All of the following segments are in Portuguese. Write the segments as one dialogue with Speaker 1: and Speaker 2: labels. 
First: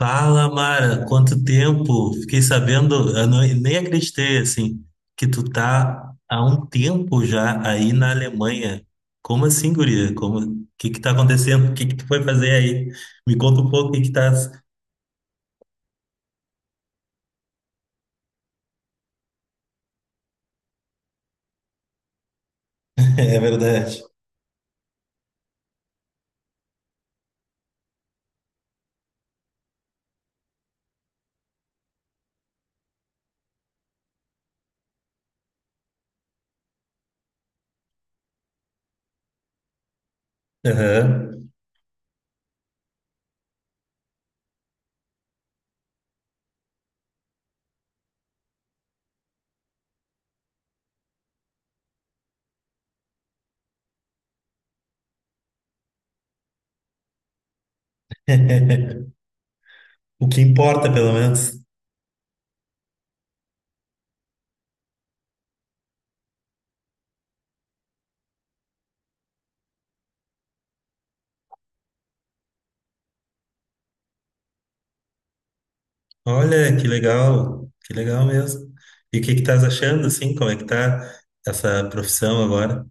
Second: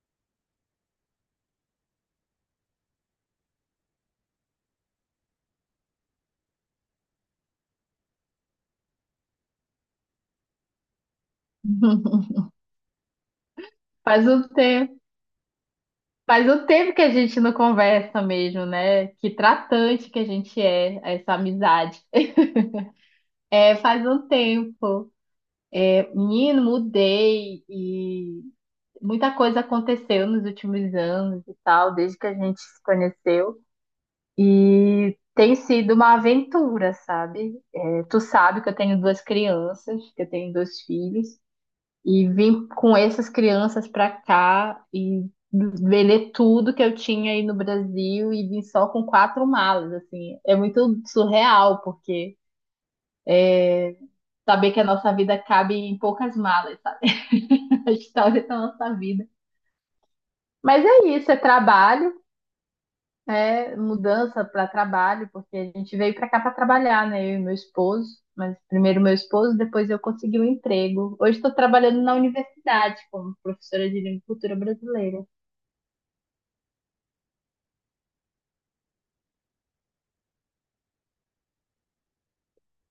Speaker 1: Fala, Mara, quanto tempo? Fiquei sabendo, eu não- nem acreditei, assim, que tu tá há um tempo já aí na Alemanha. Como assim, guria? O que que tá acontecendo? O que que tu foi fazer aí? Me conta um pouco o que que
Speaker 2: Faz
Speaker 1: tá.
Speaker 2: um tempo, faz um tempo que a gente não conversa mesmo, né? Que tratante que a gente é, essa amizade.
Speaker 1: É
Speaker 2: É,
Speaker 1: verdade.
Speaker 2: faz um tempo. É, menino, mudei e muita coisa aconteceu nos últimos anos e tal, desde que a gente se conheceu. E tem sido uma aventura, sabe? É, tu sabe que eu tenho duas crianças, que eu tenho dois filhos.
Speaker 1: Aham.
Speaker 2: E vim com essas crianças para cá e vender tudo que eu tinha aí no Brasil e vim só com quatro malas, assim. É muito surreal, porque saber que a nossa vida cabe em poucas malas, sabe? A história da nossa vida.
Speaker 1: O que
Speaker 2: Mas
Speaker 1: importa,
Speaker 2: é
Speaker 1: pelo
Speaker 2: isso, é
Speaker 1: menos.
Speaker 2: trabalho, é mudança para trabalho, porque a gente veio para cá para trabalhar, né? Eu e meu esposo, mas primeiro meu esposo, depois eu consegui um emprego. Hoje estou trabalhando na universidade como professora de língua e cultura brasileira.
Speaker 1: Olha, que legal mesmo. E o que que estás achando, assim, como é que tá essa profissão agora?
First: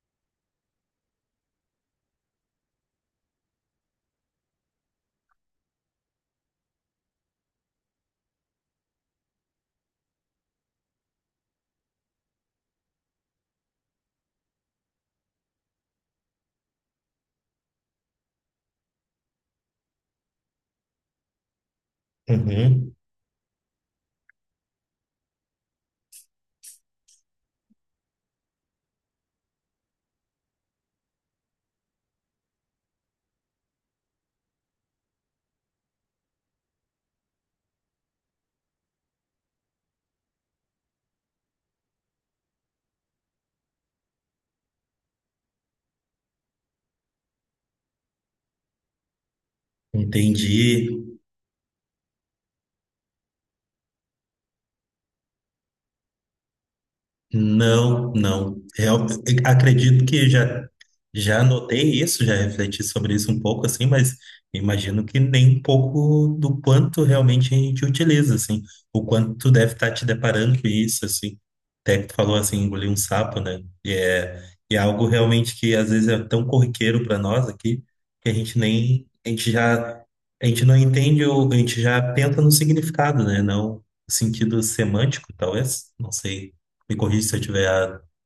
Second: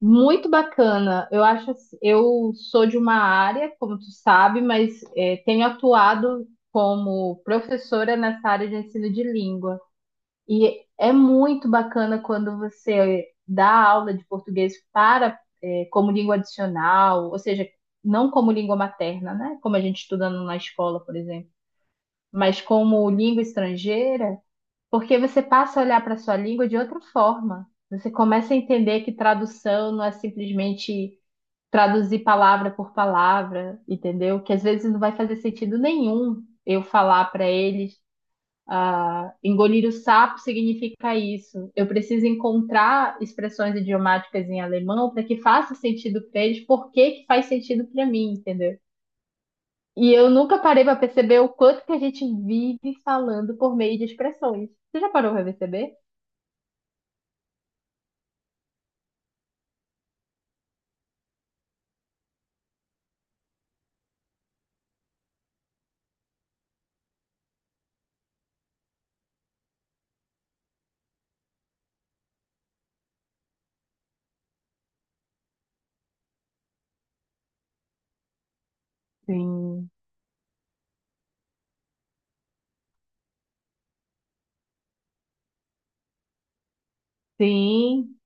Speaker 2: Muito bacana. Eu acho, assim- eu sou de uma área, como tu sabe, mas tenho atuado como professora nessa área de ensino de língua. E é muito bacana quando você dá aula de português para como língua adicional, ou seja, não como língua materna, né? Como a gente estuda na escola, por exemplo, mas
Speaker 1: Uhum.
Speaker 2: como língua estrangeira, porque você passa a olhar para a sua língua de outra forma. Você começa a entender que tradução não é simplesmente traduzir palavra por palavra, entendeu? Que às vezes não vai fazer sentido nenhum eu falar para eles, ah, engolir o sapo significa isso. Eu preciso encontrar expressões idiomáticas em alemão para que faça sentido para eles, por que que faz sentido para mim, entendeu? E eu nunca parei para
Speaker 1: Entendi.
Speaker 2: perceber o quanto que a gente vive falando por meio de expressões. Você já parou para perceber?
Speaker 1: Não, não. Eu acredito que já notei isso, já refleti sobre isso um pouco assim, mas imagino que nem um pouco do quanto realmente a gente utiliza assim, o quanto tu deve estar te deparando com isso assim. Até que tu falou assim, engolir um sapo, né? E é algo realmente que às vezes é tão corriqueiro para nós aqui que
Speaker 2: Sim,
Speaker 1: a gente não entende ou a gente já pensa no significado, né? Não no sentido semântico, talvez, não sei, me corrija se eu estiver errado.
Speaker 2: sim,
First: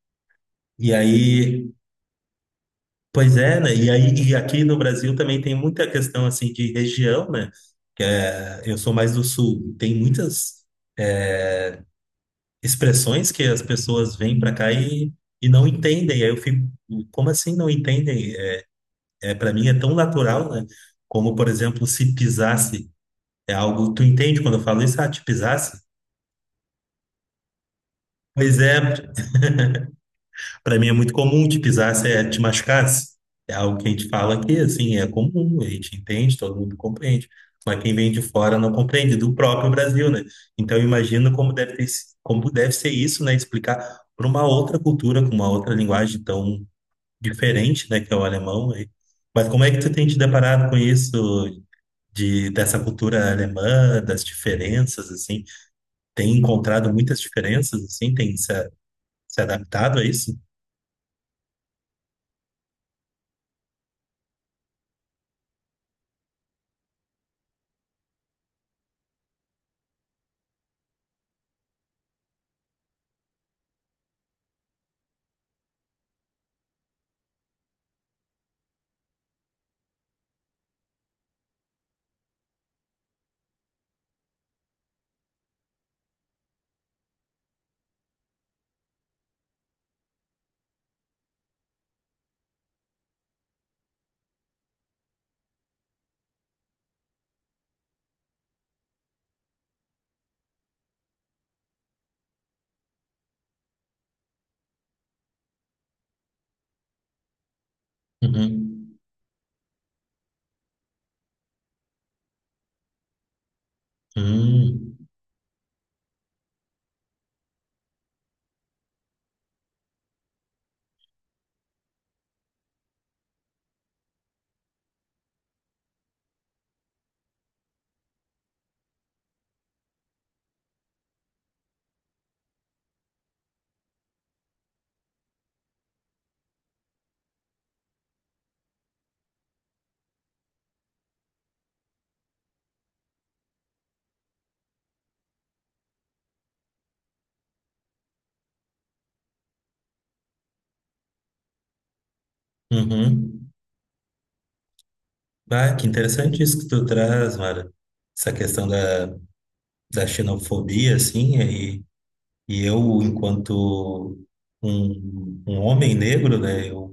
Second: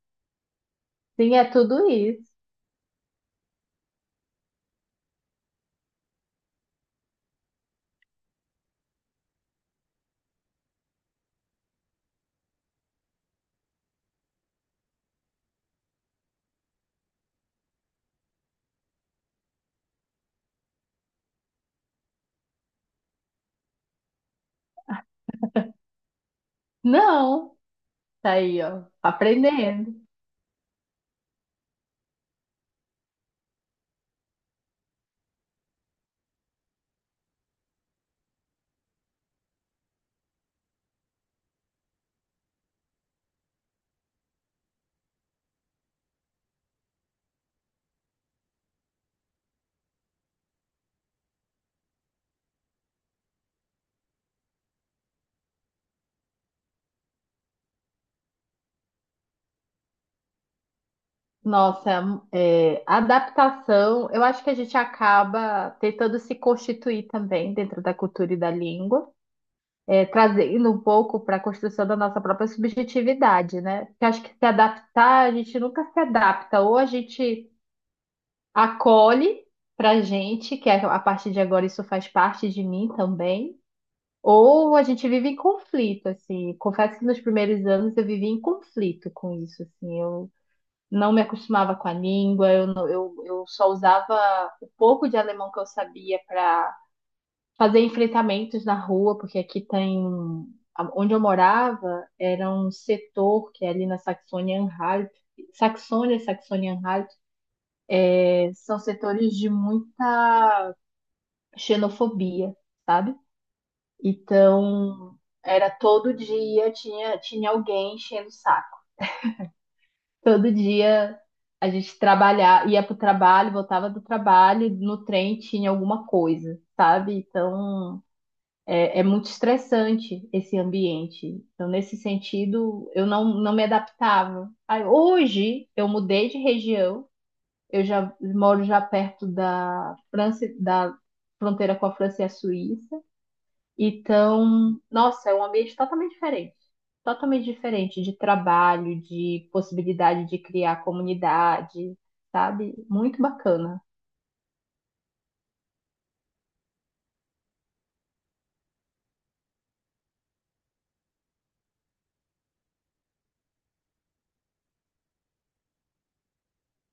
Speaker 1: E
Speaker 2: sim, é
Speaker 1: aí,
Speaker 2: tudo isso.
Speaker 1: pois é, né? E aí, e aqui no Brasil também tem muita questão assim de região, né? Que é, eu sou mais do sul. Tem muitas expressões que as pessoas vêm para cá e não entendem. Aí eu fico, como assim não entendem? É, é para mim é tão natural, né? Como, por exemplo, se pisasse. É algo, tu entende quando eu falo isso? Ah, te pisasse?
Speaker 2: Não, tá
Speaker 1: Pois
Speaker 2: aí,
Speaker 1: é.
Speaker 2: ó, tá aprendendo.
Speaker 1: Para mim é muito comum te pisasse, é, te machucasse. É algo que a gente fala que, assim, é comum, a gente entende, todo mundo compreende. Mas quem vem de fora não compreende, do próprio Brasil, né? Então eu imagino como deve ter, se- como deve ser isso, né? Explicar para uma outra cultura, com uma outra linguagem tão diferente, né? Que é o alemão, né? Mas como é que tu tem te deparado com isso, de, dessa cultura alemã, das diferenças, assim? Tem encontrado muitas diferenças, assim? Tem se adaptado a isso?
Speaker 2: Nossa, é, adaptação, eu acho que a gente acaba tentando se constituir também dentro da cultura e da língua, trazendo um pouco para a construção da nossa própria subjetividade, né? Porque eu acho que se adaptar, a gente nunca se adapta, ou a gente acolhe para gente, que a partir de agora isso faz parte de mim também, ou a gente vive em conflito, assim. Confesso que nos primeiros anos eu vivi em conflito com isso, assim. Eu não me acostumava com a língua, eu, não- eu só usava o pouco de alemão que eu sabia para fazer enfrentamentos na rua, porque aqui tem. Onde eu morava era um setor que é ali na Saxônia-Anhalt. Saxônia, Saxônia-Anhalt, são
Speaker 1: Uhum.
Speaker 2: setores de muita xenofobia, sabe?
Speaker 1: Hum,
Speaker 2: Então, era todo dia tinha, tinha alguém enchendo o saco. Todo dia a gente trabalhar, ia pro trabalho, voltava do trabalho, no trem tinha alguma coisa, sabe? Então é muito estressante esse ambiente. Então, nesse sentido, eu não, não me adaptava. Aí, hoje eu mudei de região, eu já moro já perto da França, da fronteira com a França e a Suíça. Então, nossa, é um ambiente totalmente diferente. Totalmente diferente de trabalho, de possibilidade de criar comunidade, sabe? Muito
Speaker 1: uhum.
Speaker 2: bacana.
Speaker 1: Ah, que interessante isso que tu traz, Mara. Essa questão da xenofobia, assim, e eu, enquanto um homem negro, né. eu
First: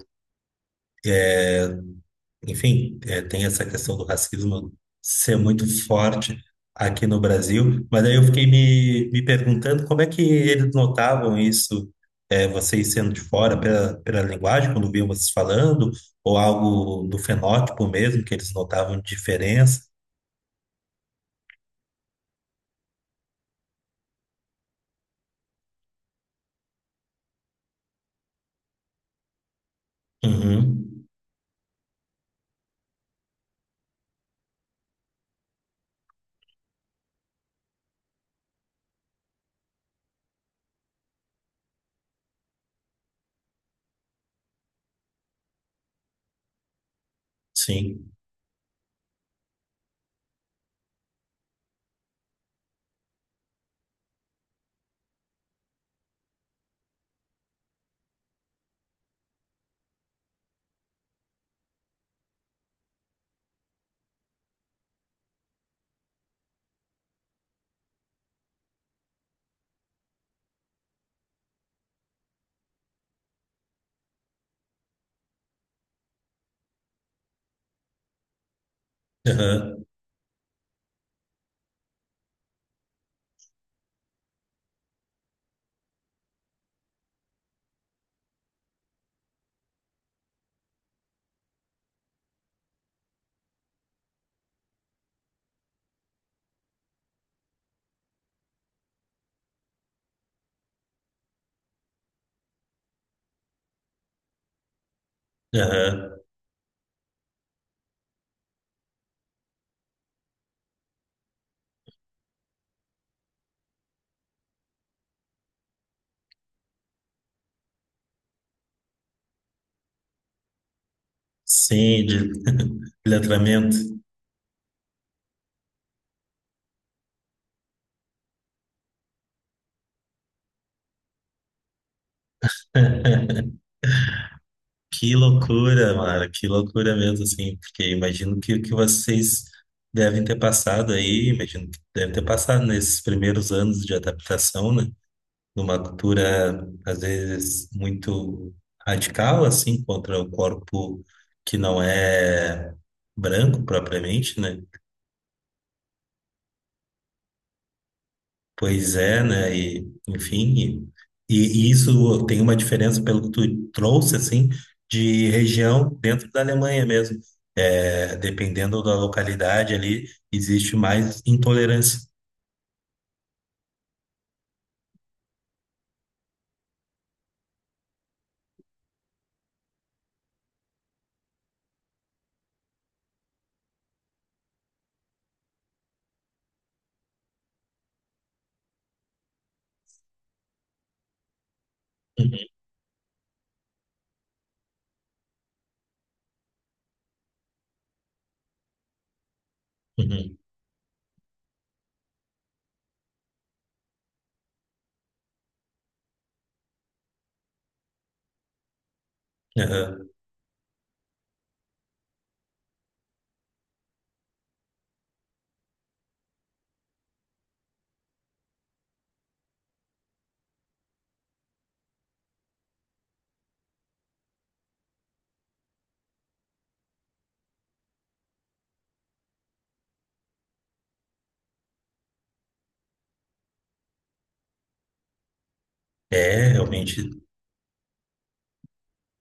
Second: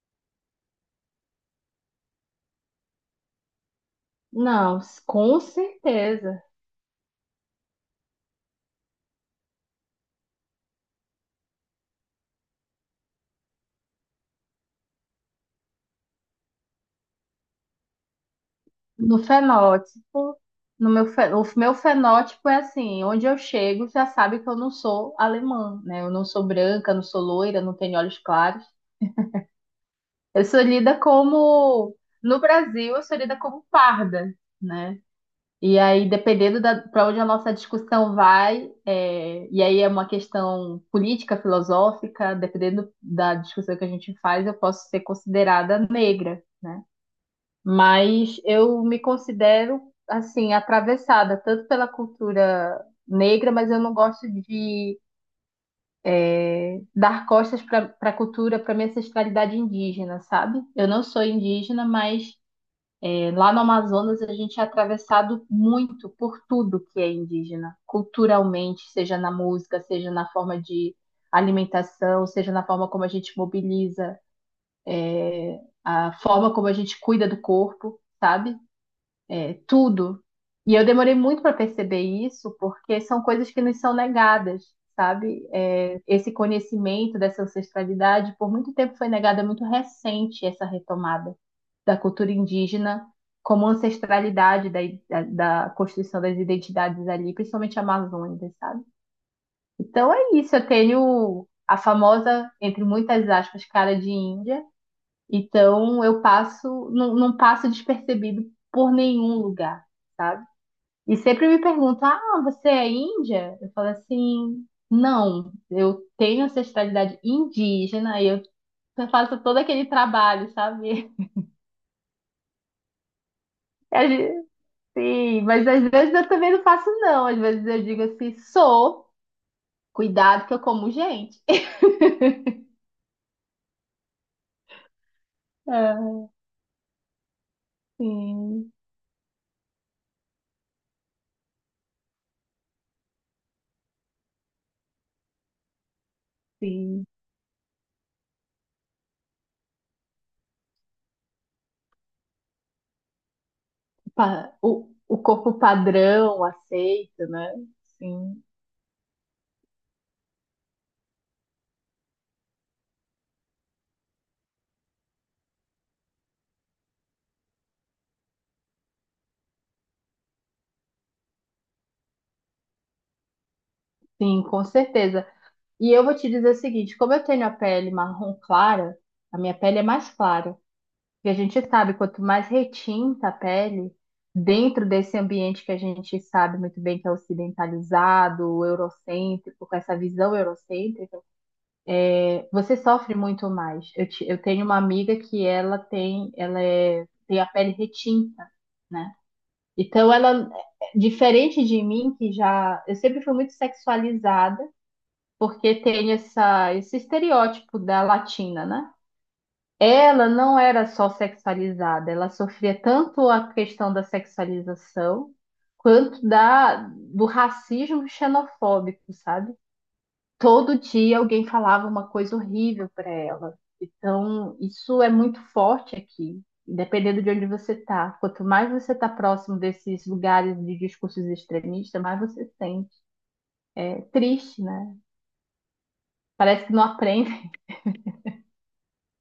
Speaker 1: Enfim, é, tem essa questão do racismo
Speaker 2: Não,
Speaker 1: ser
Speaker 2: com
Speaker 1: muito forte
Speaker 2: certeza.
Speaker 1: aqui no Brasil, mas aí eu fiquei me perguntando como é que eles notavam isso, é, vocês sendo de fora, pela linguagem, quando viam vocês falando, ou algo do fenótipo mesmo, que eles notavam de
Speaker 2: No
Speaker 1: diferença.
Speaker 2: fenótipo, no meu, fe- o meu fenótipo é assim, onde eu chego já sabe que eu não sou alemã, né? Eu não sou branca, não sou loira, não tenho olhos claros. Eu sou lida
Speaker 1: Uhum,
Speaker 2: como, no Brasil, eu sou lida como parda, né? E aí, dependendo para onde a nossa discussão vai, e aí é uma questão política, filosófica, dependendo da discussão que a gente faz, eu posso ser considerada negra, né?
Speaker 1: sim,
Speaker 2: Mas eu me considero, assim, atravessada tanto pela cultura negra, mas eu não gosto de dar costas para a cultura, para minha ancestralidade indígena, sabe? Eu não sou indígena, mas lá no Amazonas, a gente é atravessado muito por tudo que é indígena, culturalmente, seja na música, seja na forma de alimentação, seja na forma como a gente mobiliza, a forma como a gente cuida do corpo, sabe? É,
Speaker 1: aham,
Speaker 2: tudo. E eu demorei muito para perceber isso, porque são coisas que nos são negadas, sabe? É, esse conhecimento dessa ancestralidade, por muito tempo foi negada, é muito recente essa retomada da cultura indígena como ancestralidade da construção das identidades ali, principalmente amazônicas, sabe? Então é isso, eu tenho a famosa, entre muitas aspas, cara de Índia, então
Speaker 1: aham,
Speaker 2: eu passo, não, não passo despercebido por nenhum lugar, sabe? E sempre me perguntam: Ah, você é índia? Eu falo assim: Não, eu tenho ancestralidade indígena e eu faço todo aquele trabalho, sabe?
Speaker 1: sim, de letramento.
Speaker 2: A gente- Sim, mas às vezes eu também não faço, não. Às vezes eu digo assim: Sou, cuidado que eu como gente.
Speaker 1: Que loucura,
Speaker 2: Ah,
Speaker 1: mano, que loucura mesmo, assim, porque imagino que o que
Speaker 2: sim,
Speaker 1: vocês devem ter passado aí, imagino que devem ter passado nesses primeiros anos de adaptação, né? Numa cultura, às
Speaker 2: sim.
Speaker 1: vezes, muito radical, assim, contra o corpo que não é branco propriamente, né?
Speaker 2: O corpo padrão aceita, né? Sim,
Speaker 1: Pois é, né? E, enfim, e isso tem uma diferença pelo que tu trouxe, assim, de região dentro da Alemanha mesmo. É, dependendo da localidade ali, existe mais intolerância.
Speaker 2: sim, com certeza. E eu vou te dizer o seguinte: como eu tenho a pele marrom clara, a minha pele é mais clara. E a gente sabe, quanto mais retinta a pele, dentro desse ambiente que a gente sabe muito bem que é ocidentalizado, eurocêntrico, com essa visão eurocêntrica,
Speaker 1: Uhum,
Speaker 2: você sofre muito mais. Eu tenho uma amiga que ela tem, tem a pele retinta, né? Então
Speaker 1: uhum.
Speaker 2: ela, diferente de mim, que já, eu sempre fui muito sexualizada, porque tem essa, esse estereótipo da latina, né?
Speaker 1: Aham.
Speaker 2: Ela não era só sexualizada, ela sofria tanto a questão da sexualização quanto da do racismo xenofóbico, sabe? Todo dia alguém falava uma coisa horrível para ela. Então, isso é muito forte aqui, dependendo de onde você está. Quanto mais você está próximo desses lugares de discursos extremistas, mais você sente. É triste, né?
Speaker 1: É,
Speaker 2: Parece que não
Speaker 1: realmente.
Speaker 2: aprende.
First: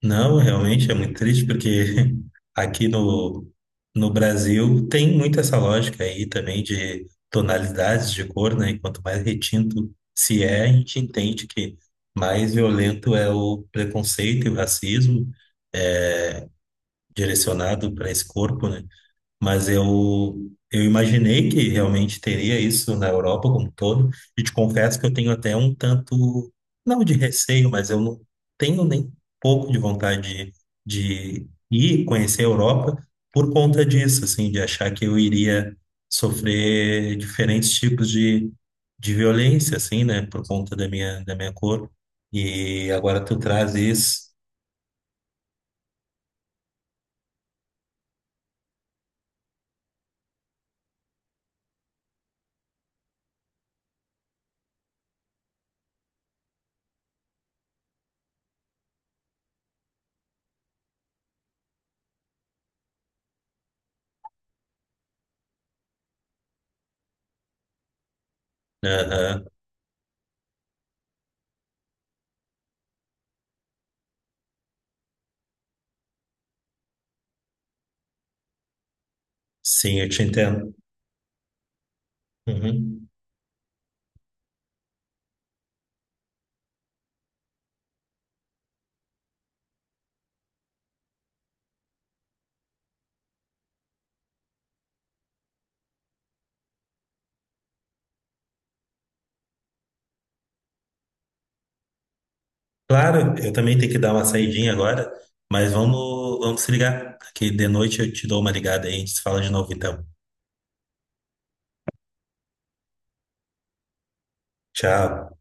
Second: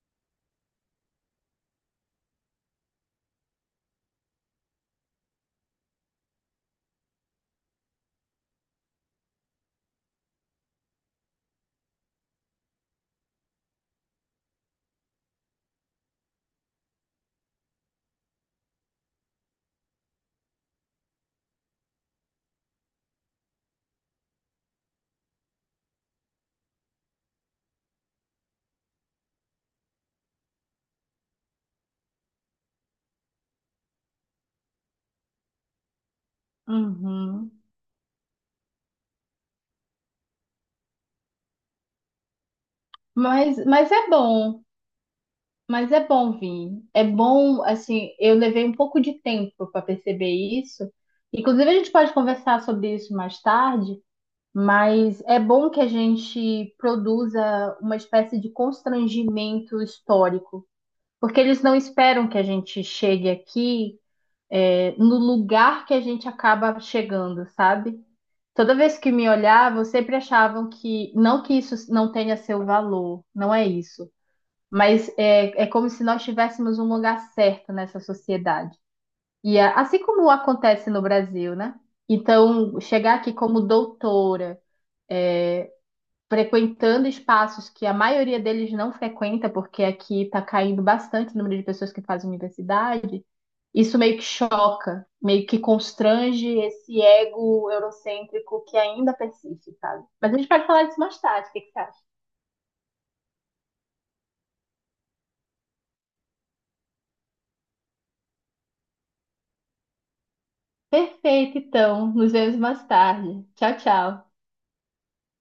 Speaker 1: Não, realmente é muito triste porque aqui no Brasil tem muito essa lógica aí também de tonalidades de cor, né? E quanto mais retinto se é, a gente entende que mais violento é o preconceito e o racismo, eh, direcionado para esse corpo, né? Mas eu imaginei que realmente teria isso na Europa como um todo, e te confesso que eu tenho até um tanto, não de receio, mas eu não tenho nem pouco de vontade de ir conhecer a Europa por conta disso, assim, de achar que eu iria sofrer
Speaker 2: Uhum.
Speaker 1: diferentes tipos de violência, assim, né, por conta da minha cor. E agora tu traz
Speaker 2: Mas é
Speaker 1: isso.
Speaker 2: bom. Mas é bom vir. É bom, assim, eu levei um pouco de tempo para perceber isso. Inclusive, a gente pode conversar sobre isso mais tarde, mas é bom que a gente produza uma espécie de constrangimento histórico, porque eles não esperam que a gente chegue aqui, no lugar que a gente acaba chegando, sabe? Toda vez que me
Speaker 1: Aham.
Speaker 2: olhavam, sempre achavam que, não que isso não tenha seu valor, não é isso, mas é como se nós tivéssemos um lugar certo nessa sociedade. Assim
Speaker 1: Sim, eu te
Speaker 2: como
Speaker 1: entendo.
Speaker 2: acontece no Brasil, né? Então,
Speaker 1: Uhum.
Speaker 2: chegar aqui como doutora, frequentando espaços que a maioria deles não frequenta, porque aqui está caindo bastante o número de pessoas que fazem universidade, isso meio que choca, meio que constrange esse ego eurocêntrico que ainda persiste, sabe? Mas a gente pode falar disso mais tarde, o que que você acha?
Speaker 1: Claro, eu também tenho que dar uma saidinha agora, mas vamos se ligar, que de noite eu te dou uma ligada aí, a gente se fala de novo então.
Speaker 2: Perfeito, então, nos vemos mais tarde. Tchau, tchau.
Speaker 1: Tchau.